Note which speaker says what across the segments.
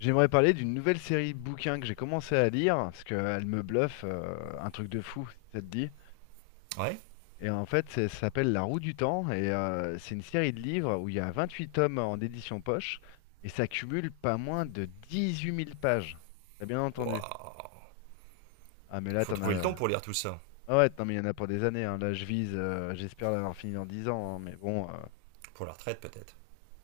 Speaker 1: J'aimerais parler d'une nouvelle série de bouquins que j'ai commencé à lire, parce qu'elle me bluffe, un truc de fou, si ça te dit.
Speaker 2: Ouais.
Speaker 1: Et en fait, ça s'appelle La Roue du Temps, et c'est une série de livres où il y a 28 tomes en édition poche, et ça cumule pas moins de 18 000 pages. T'as bien entendu.
Speaker 2: Waouh.
Speaker 1: Ah mais là,
Speaker 2: Faut
Speaker 1: t'en
Speaker 2: trouver le temps
Speaker 1: as.
Speaker 2: pour lire tout ça.
Speaker 1: Ah ouais, non mais il y en a pour des années, hein. Là, je vise, j'espère l'avoir fini dans 10 ans, hein, mais bon.
Speaker 2: Pour la retraite, peut-être.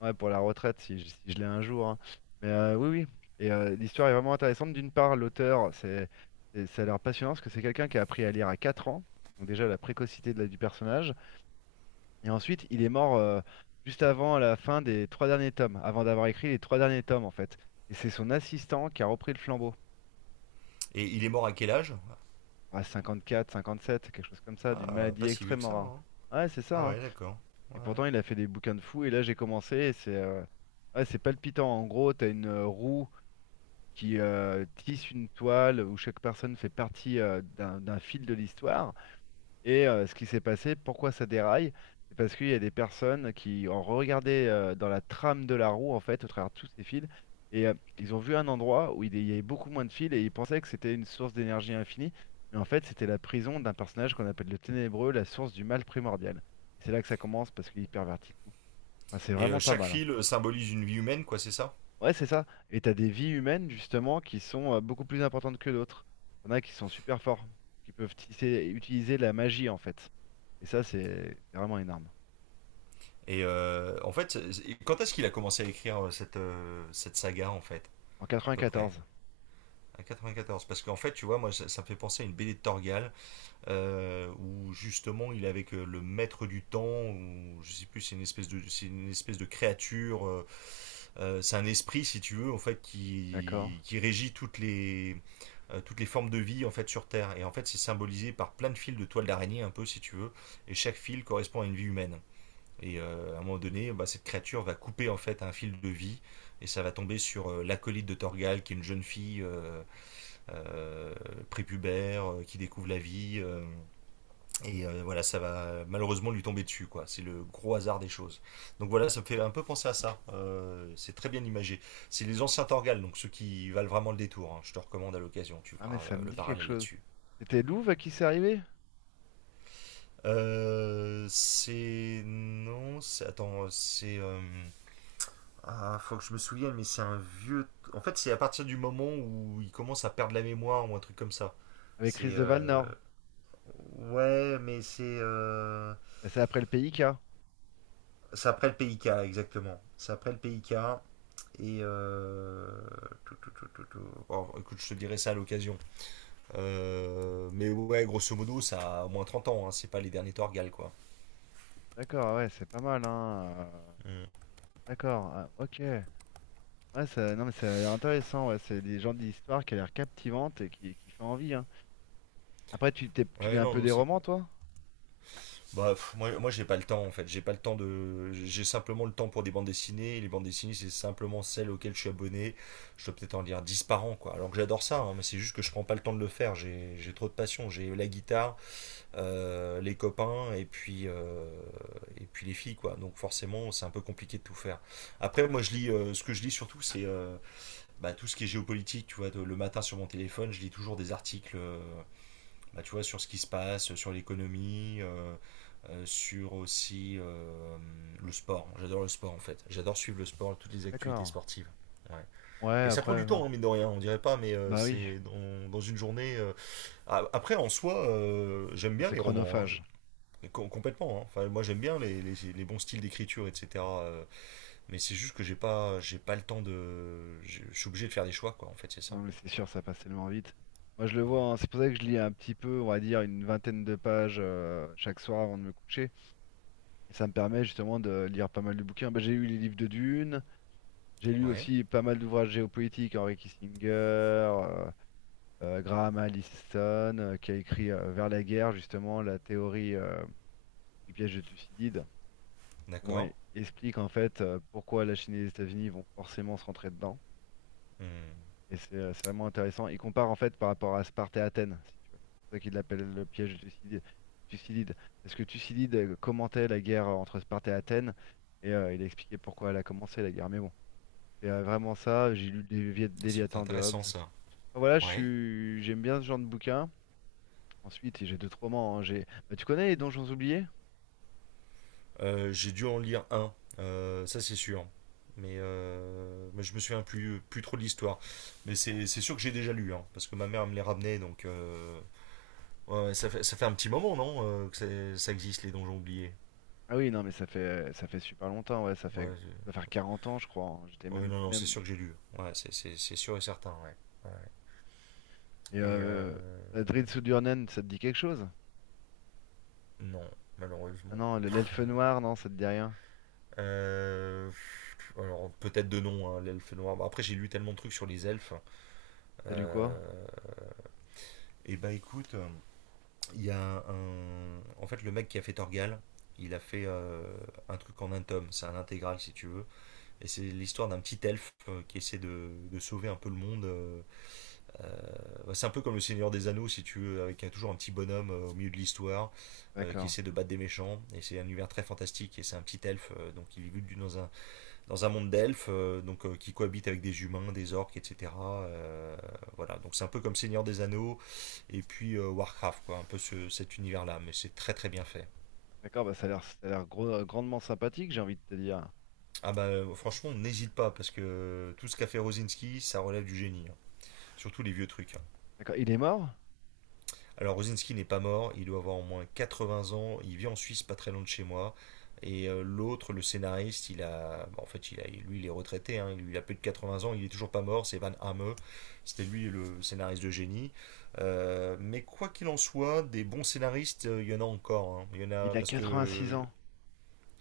Speaker 1: Ouais, pour la retraite, si je l'ai un jour, hein. Mais oui, oui. Et l'histoire est vraiment intéressante. D'une part, l'auteur, ça a l'air passionnant parce que c'est quelqu'un qui a appris à lire à 4 ans. Donc déjà, la précocité de du personnage. Et ensuite, il est mort juste avant la fin des trois derniers tomes, avant d'avoir écrit les trois derniers tomes, en fait. Et c'est son assistant qui a repris le flambeau.
Speaker 2: Et il est mort à quel âge?
Speaker 1: À 54 57 quelque chose comme ça, d'une
Speaker 2: Ah,
Speaker 1: maladie
Speaker 2: pas si vieux que
Speaker 1: extrêmement
Speaker 2: ça,
Speaker 1: rare.
Speaker 2: hein.
Speaker 1: Ouais, c'est ça,
Speaker 2: Ah,
Speaker 1: hein.
Speaker 2: ouais, d'accord. Ouais,
Speaker 1: Et
Speaker 2: ouais.
Speaker 1: pourtant, il a fait des bouquins de fou. Et là, j'ai commencé. Et c'est ouais, c'est palpitant. En gros, t'as une roue qui tisse une toile où chaque personne fait partie d'un fil de l'histoire. Et ce qui s'est passé, pourquoi ça déraille, c'est parce qu'il y a des personnes qui ont regardé dans la trame de la roue, en fait, au travers de tous ces fils. Et ils ont vu un endroit où il y avait beaucoup moins de fils et ils pensaient que c'était une source d'énergie infinie. Mais en fait, c'était la prison d'un personnage qu'on appelle le Ténébreux, la source du mal primordial. Et c'est là que ça commence parce qu'il pervertit tout. Enfin, c'est
Speaker 2: Et
Speaker 1: vraiment pas
Speaker 2: chaque
Speaker 1: mal, hein.
Speaker 2: fil symbolise une vie humaine, quoi, c'est ça?
Speaker 1: Ouais, c'est ça. Et t'as des vies humaines, justement, qui sont beaucoup plus importantes que d'autres. T'en as qui sont super forts, qui peuvent utiliser la magie, en fait. Et ça, c'est vraiment énorme.
Speaker 2: Et en fait, quand est-ce qu'il a commencé à écrire cette saga, en fait?
Speaker 1: En
Speaker 2: À peu près
Speaker 1: 94,
Speaker 2: à quatre-vingt-quatorze, parce qu'en fait, tu vois, moi, ça me fait penser à une BD de Torgal, où justement, il est avec le maître du temps, ou je sais plus, c'est une espèce de, c'est une espèce de créature. Euh, c'est un esprit, si tu veux, en fait,
Speaker 1: d'accord.
Speaker 2: qui régit toutes toutes les formes de vie en fait sur Terre. Et en fait, c'est symbolisé par plein de fils de toile d'araignée, un peu, si tu veux. Et chaque fil correspond à une vie humaine. Et à un moment donné, bah, cette créature va couper en fait un fil de vie et ça va tomber sur l'acolyte de Torgal, qui est une jeune fille euh, prépubère qui découvre la vie, voilà, ça va malheureusement lui tomber dessus, quoi. C'est le gros hasard des choses. Donc voilà, ça me fait un peu penser à ça. C'est très bien imagé. C'est les anciens Torgal, donc ceux qui valent vraiment le détour, hein. Je te recommande à l'occasion, tu
Speaker 1: Ah, mais
Speaker 2: feras
Speaker 1: ça me
Speaker 2: le
Speaker 1: dit quelque
Speaker 2: parallèle
Speaker 1: chose.
Speaker 2: là-dessus.
Speaker 1: C'était Louvre à qui c'est arrivé?
Speaker 2: C'est. Non, c'est. attends, c'est. Ah, faut que je me souvienne. En fait, c'est à partir du moment où il commence à perdre la mémoire ou un truc comme ça.
Speaker 1: Avec Chris
Speaker 2: C'est.
Speaker 1: de Valnor.
Speaker 2: Ouais, mais
Speaker 1: Bah, c'est après le PIK.
Speaker 2: c'est après le PIK, exactement. C'est après le PIK. Et euh, Bon, écoute, je te dirai ça à l'occasion. Mais ouais, grosso modo, ça a au moins 30 ans, hein, c'est pas les derniers Torgal, quoi.
Speaker 1: D'accord, ah ouais, c'est pas mal, hein.
Speaker 2: Mm.
Speaker 1: D'accord, ah, ok. Ouais, ça, non, mais ça a l'air intéressant, ouais. C'est des gens d'histoire qui a l'air captivante et qui fait envie, hein. Après, tu lis
Speaker 2: Ouais,
Speaker 1: un peu
Speaker 2: non,
Speaker 1: des
Speaker 2: c'est.
Speaker 1: romans, toi?
Speaker 2: Bah, pff, moi, moi j'ai pas le temps, en fait. J'ai pas le temps de. J'ai simplement le temps pour des bandes dessinées. Et les bandes dessinées, c'est simplement celles auxquelles je suis abonné. Je dois peut-être en lire 10 par an, quoi. Alors que j'adore ça, hein, mais c'est juste que je prends pas le temps de le faire. J'ai trop de passion. J'ai la guitare, les copains et puis les filles, quoi. Donc forcément c'est un peu compliqué de tout faire. Après moi je lis ce que je lis surtout c'est bah, tout ce qui est géopolitique, tu vois, le matin sur mon téléphone, je lis toujours des articles bah, tu vois, sur ce qui se passe, sur l'économie, sur aussi le sport. J'adore le sport en fait. J'adore suivre le sport, toutes les actualités
Speaker 1: D'accord.
Speaker 2: sportives. Ouais.
Speaker 1: Ouais,
Speaker 2: Et ça prend
Speaker 1: après,
Speaker 2: du
Speaker 1: ouais.
Speaker 2: temps, hein, mine de rien, on dirait pas, mais
Speaker 1: Bah oui,
Speaker 2: c'est dans une journée. Après, en soi, j'aime
Speaker 1: bah,
Speaker 2: bien
Speaker 1: c'est
Speaker 2: les romans, hein.
Speaker 1: chronophage.
Speaker 2: Et complètement, hein. Enfin, moi j'aime bien les bons styles d'écriture, etc., mais c'est juste que j'ai pas le temps de. Je suis obligé de faire des choix, quoi. En fait, c'est
Speaker 1: Non,
Speaker 2: ça.
Speaker 1: mais c'est sûr, ça passe tellement vite. Moi, je le
Speaker 2: Ouais.
Speaker 1: vois, hein, c'est pour ça que je lis un petit peu, on va dire, une vingtaine de pages chaque soir avant de me coucher. Et ça me permet justement de lire pas mal de bouquins. Bah, j'ai lu les livres de Dune, j'ai lu
Speaker 2: Ouais.
Speaker 1: aussi pas mal d'ouvrages géopolitiques, Henry Kissinger, Graham Allison, qui a écrit Vers la guerre, justement, la théorie du piège de Thucydide. Justement,
Speaker 2: D'accord.
Speaker 1: il explique en fait pourquoi la Chine et les États-Unis vont forcément se rentrer dedans.
Speaker 2: Hmm.
Speaker 1: Et c'est vraiment intéressant. Il compare en fait par rapport à Sparte et Athènes, si tu veux. C'est ça qu'il l'appelle le piège de Thucydide. Thucydide. Parce que Thucydide commentait la guerre entre Sparte et Athènes et il a expliqué pourquoi elle a commencé la guerre. Mais bon, c'est vraiment ça. J'ai lu le
Speaker 2: C'est
Speaker 1: Léviathan de Hobbes.
Speaker 2: intéressant ça.
Speaker 1: Enfin, voilà,
Speaker 2: Ouais.
Speaker 1: j'aime bien ce genre de bouquin. Ensuite, j'ai d'autres romans, hein. Bah, tu connais les Donjons oubliés?
Speaker 2: J'ai dû en lire un, ça c'est sûr. Mais je me souviens plus, plus trop de l'histoire. Mais c'est sûr que j'ai déjà lu, hein, parce que ma mère me les ramenait, donc ouais, ouais, ça fait un petit moment, non, que ça existe, les donjons oubliés.
Speaker 1: Ah oui, non, mais ça fait super longtemps. Ouais, ça
Speaker 2: Ouais.
Speaker 1: va faire 40 ans, je crois, hein. J'étais
Speaker 2: Oui,
Speaker 1: même,
Speaker 2: non, non, c'est
Speaker 1: même.
Speaker 2: sûr que j'ai lu. Ouais, c'est sûr et certain, ouais. Ouais.
Speaker 1: Et
Speaker 2: Et euh,
Speaker 1: Drid Sudurnen, ça te dit quelque chose?
Speaker 2: non,
Speaker 1: Ah
Speaker 2: malheureusement.
Speaker 1: non, l'elfe noir, non, ça te dit rien.
Speaker 2: Euh, alors, peut-être de nom, hein, l'elfe noir. Bon, après, j'ai lu tellement de trucs sur les elfes.
Speaker 1: T'as lu quoi?
Speaker 2: Euh, et bah, écoute, il y a un. En fait, le mec qui a fait Torgal, il a fait un truc en un tome. C'est un intégral, si tu veux. Et c'est l'histoire d'un petit elfe qui essaie de sauver un peu le monde. Euh, Bah, c'est un peu comme le Seigneur des Anneaux, si tu veux, avec toujours un petit bonhomme au milieu de l'histoire, qui
Speaker 1: D'accord.
Speaker 2: essaie de battre des méchants. Et c'est un univers très fantastique. Et c'est un petit elfe, donc il vit dans un monde d'elfes, qui cohabite avec des humains, des orques, etc. Voilà, donc c'est un peu comme Seigneur des Anneaux et puis Warcraft, quoi, un peu cet univers-là. Mais c'est très très bien fait.
Speaker 1: D'accord, bah ça a l'air grandement sympathique, j'ai envie de te dire.
Speaker 2: Ah bah, franchement, n'hésite pas, parce que tout ce qu'a fait Rosinski, ça relève du génie, hein. Surtout les vieux trucs, hein.
Speaker 1: D'accord, il est mort?
Speaker 2: Alors Rosinski n'est pas mort, il doit avoir au moins 80 ans, il vit en Suisse pas très loin de chez moi. Et l'autre, le scénariste, il a, bah, en fait, il a, lui, il est retraité, hein, il a plus de 80 ans, il est toujours pas mort, c'est Van Hamme, c'était lui le scénariste de génie. Mais quoi qu'il en soit, des bons scénaristes, il y en a encore, hein. Il y en a,
Speaker 1: Il a
Speaker 2: parce
Speaker 1: 86
Speaker 2: que,
Speaker 1: ans.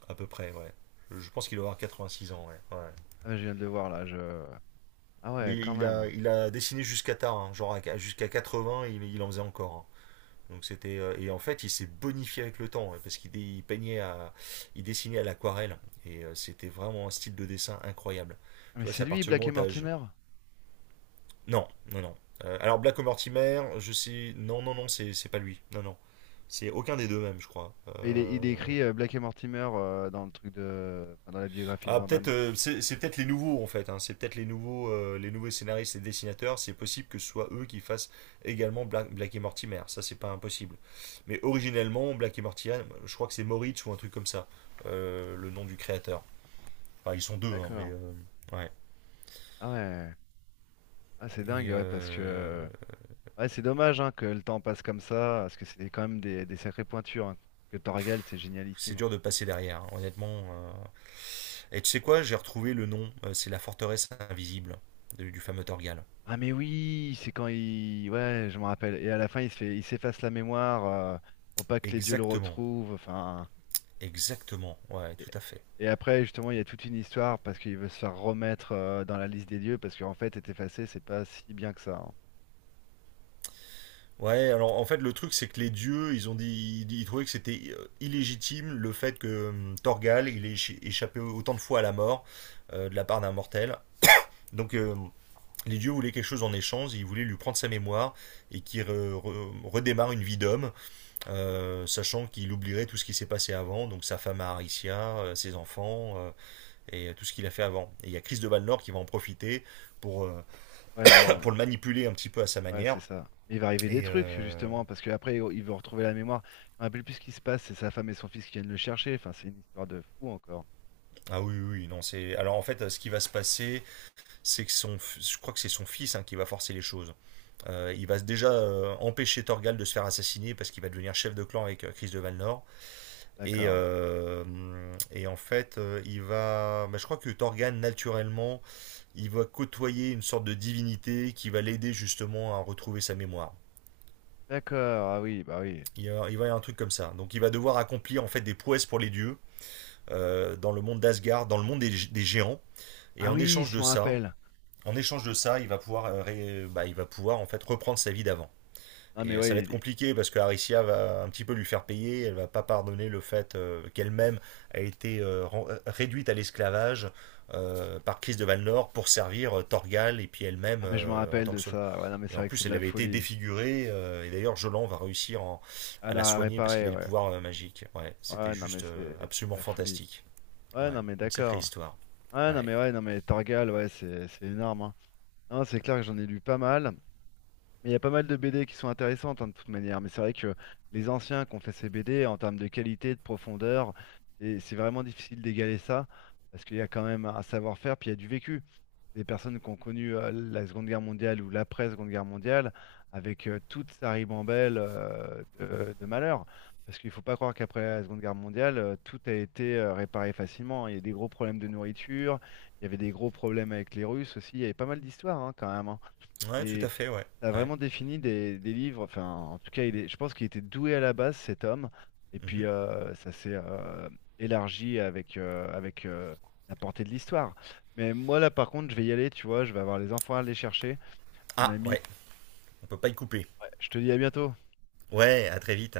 Speaker 2: à peu près, ouais. Je pense qu'il doit avoir 86 ans, ouais, ouais.
Speaker 1: Ah, je viens de le voir là. Ah
Speaker 2: Mais
Speaker 1: ouais, quand même.
Speaker 2: il a dessiné jusqu'à tard, hein, genre jusqu'à 80, il en faisait encore, hein. Donc c'était et en fait il s'est bonifié avec le temps, hein, parce qu'il peignait à il dessinait à l'aquarelle et c'était vraiment un style de dessin incroyable.
Speaker 1: Ah,
Speaker 2: Tu
Speaker 1: mais
Speaker 2: vois, c'est
Speaker 1: c'est
Speaker 2: à
Speaker 1: lui,
Speaker 2: partir du
Speaker 1: Black
Speaker 2: moment
Speaker 1: et
Speaker 2: où
Speaker 1: Mortimer?
Speaker 2: non, non, non. Alors Black Mortimer, je sais. Non, non, non, c'est pas lui. Non, non. C'est aucun des deux même, je crois.
Speaker 1: Il est écrit Black et Mortimer dans le truc enfin, dans la biographie de
Speaker 2: Ah,
Speaker 1: Van
Speaker 2: peut-être,
Speaker 1: Damme.
Speaker 2: c'est peut-être les nouveaux en fait, hein. C'est peut-être les nouveaux scénaristes et dessinateurs. C'est possible que ce soit eux qui fassent également Black et Mortimer. Ça, c'est pas impossible. Mais originellement, Black et Mortimer, je crois que c'est Moritz ou un truc comme ça, le nom du créateur. Enfin, ils sont deux, hein, mais
Speaker 1: D'accord.
Speaker 2: ouais.
Speaker 1: Ah ouais. Ah c'est
Speaker 2: Et
Speaker 1: dingue, ouais,
Speaker 2: euh,
Speaker 1: Ouais, c'est dommage hein, que le temps passe comme ça, parce que c'est quand même des sacrées pointures, hein. Parce que Torgal, c'est
Speaker 2: c'est
Speaker 1: génialissime, hein.
Speaker 2: dur de passer derrière, hein, honnêtement. Et tu sais quoi, j'ai retrouvé le nom. C'est la forteresse invisible du fameux Torgal.
Speaker 1: Ah mais oui, c'est quand il. Ouais, je me rappelle. Et à la fin, il s'efface la mémoire pour pas que les dieux le
Speaker 2: Exactement,
Speaker 1: retrouvent. Enfin.
Speaker 2: exactement. Ouais,
Speaker 1: Et...
Speaker 2: tout à fait.
Speaker 1: et après, justement, il y a toute une histoire parce qu'il veut se faire remettre dans la liste des dieux parce qu'en fait, être effacé, c'est pas si bien que ça, hein.
Speaker 2: Ouais, alors en fait le truc c'est que les dieux, ils ont dit, ils trouvaient que c'était illégitime, le fait que Torgal il ait échappé autant de fois à la mort de la part d'un mortel. Donc les dieux voulaient quelque chose en échange, ils voulaient lui prendre sa mémoire et qu'il redémarre une vie d'homme, sachant qu'il oublierait tout ce qui s'est passé avant, donc sa femme à Aricia, ses enfants, et tout ce qu'il a fait avant. Et il y a Chris de Valnor qui va en profiter pour, euh,
Speaker 1: Ouais, leur
Speaker 2: pour le manipuler un petit peu à sa
Speaker 1: ouais, c'est
Speaker 2: manière.
Speaker 1: ça. Mais il va arriver des
Speaker 2: Et,
Speaker 1: trucs,
Speaker 2: euh,
Speaker 1: justement, parce qu'après, il veut retrouver la mémoire. Je me rappelle plus ce qui se passe, c'est sa femme et son fils qui viennent le chercher. Enfin, c'est une histoire de fou encore.
Speaker 2: Ah oui, oui, oui, non, c'est. Alors en fait, ce qui va se passer, c'est que son. Je crois que c'est son fils, hein, qui va forcer les choses. Il va déjà empêcher Torgal de se faire assassiner parce qu'il va devenir chef de clan avec Chris de Valnor. Et,
Speaker 1: D'accord.
Speaker 2: euh, et en fait, il va. Bah, je crois que Torgal, naturellement, il va côtoyer une sorte de divinité qui va l'aider justement à retrouver sa mémoire.
Speaker 1: D'accord, ah oui, bah oui.
Speaker 2: Il va y avoir un truc comme ça. Donc il va devoir accomplir en fait des prouesses pour les dieux, dans le monde d'Asgard, dans le monde des géants. Et
Speaker 1: Ah oui, si je me rappelle.
Speaker 2: en échange de ça, il va pouvoir, bah, il va pouvoir en fait reprendre sa vie d'avant.
Speaker 1: Non mais
Speaker 2: Et ça
Speaker 1: ouais,
Speaker 2: va être
Speaker 1: il.
Speaker 2: compliqué parce que Aricia va un petit peu lui faire payer. Elle va pas pardonner le fait qu'elle-même a été réduite à l'esclavage par Chris de Valnor pour servir Torgal et puis elle-même
Speaker 1: Ah mais je m'en
Speaker 2: en
Speaker 1: rappelle
Speaker 2: tant
Speaker 1: de
Speaker 2: que Saul.
Speaker 1: ça. Ouais, non mais
Speaker 2: Et
Speaker 1: c'est
Speaker 2: en
Speaker 1: vrai que c'est
Speaker 2: plus,
Speaker 1: de
Speaker 2: elle
Speaker 1: la
Speaker 2: avait été
Speaker 1: folie.
Speaker 2: défigurée, et d'ailleurs, Jolan va réussir
Speaker 1: Ah
Speaker 2: à la
Speaker 1: la
Speaker 2: soigner parce qu'il
Speaker 1: réparer,
Speaker 2: a des
Speaker 1: ouais.
Speaker 2: pouvoirs magiques. Ouais, c'était
Speaker 1: Ouais, non mais
Speaker 2: juste
Speaker 1: c'est de
Speaker 2: absolument
Speaker 1: la folie.
Speaker 2: fantastique.
Speaker 1: Ouais,
Speaker 2: Ouais,
Speaker 1: non mais
Speaker 2: une sacrée
Speaker 1: d'accord.
Speaker 2: histoire. Ouais,
Speaker 1: Ouais, non mais Torgal, ouais, c'est énorme, hein. Non, c'est clair que j'en ai lu pas mal. Mais il y a pas mal de BD qui sont intéressantes hein, de toute manière. Mais c'est vrai que les anciens qui ont fait ces BD en termes de qualité, de profondeur, c'est vraiment difficile d'égaler ça. Parce qu'il y a quand même un savoir-faire, puis il y a du vécu. Des personnes qui ont connu la Seconde Guerre mondiale ou l'après-Seconde Guerre mondiale avec toute sa ribambelle de malheurs. Parce qu'il ne faut pas croire qu'après la Seconde Guerre mondiale, tout a été réparé facilement. Il y a eu des gros problèmes de nourriture, il y avait des gros problèmes avec les Russes aussi, il y avait pas mal d'histoires hein, quand même, hein.
Speaker 2: ouais, tout
Speaker 1: Et
Speaker 2: à fait. Ouais,
Speaker 1: a
Speaker 2: ouais.
Speaker 1: vraiment défini des livres, enfin en tout cas il est, je pense qu'il était doué à la base cet homme, et puis
Speaker 2: Mhm.
Speaker 1: ça s'est élargi avec la portée de l'histoire. Mais moi là par contre je vais y aller, tu vois, je vais avoir les enfants à aller chercher, mon
Speaker 2: Ah,
Speaker 1: ami.
Speaker 2: ouais. On peut pas y couper.
Speaker 1: Ouais, je te dis à bientôt.
Speaker 2: Ouais, à très vite.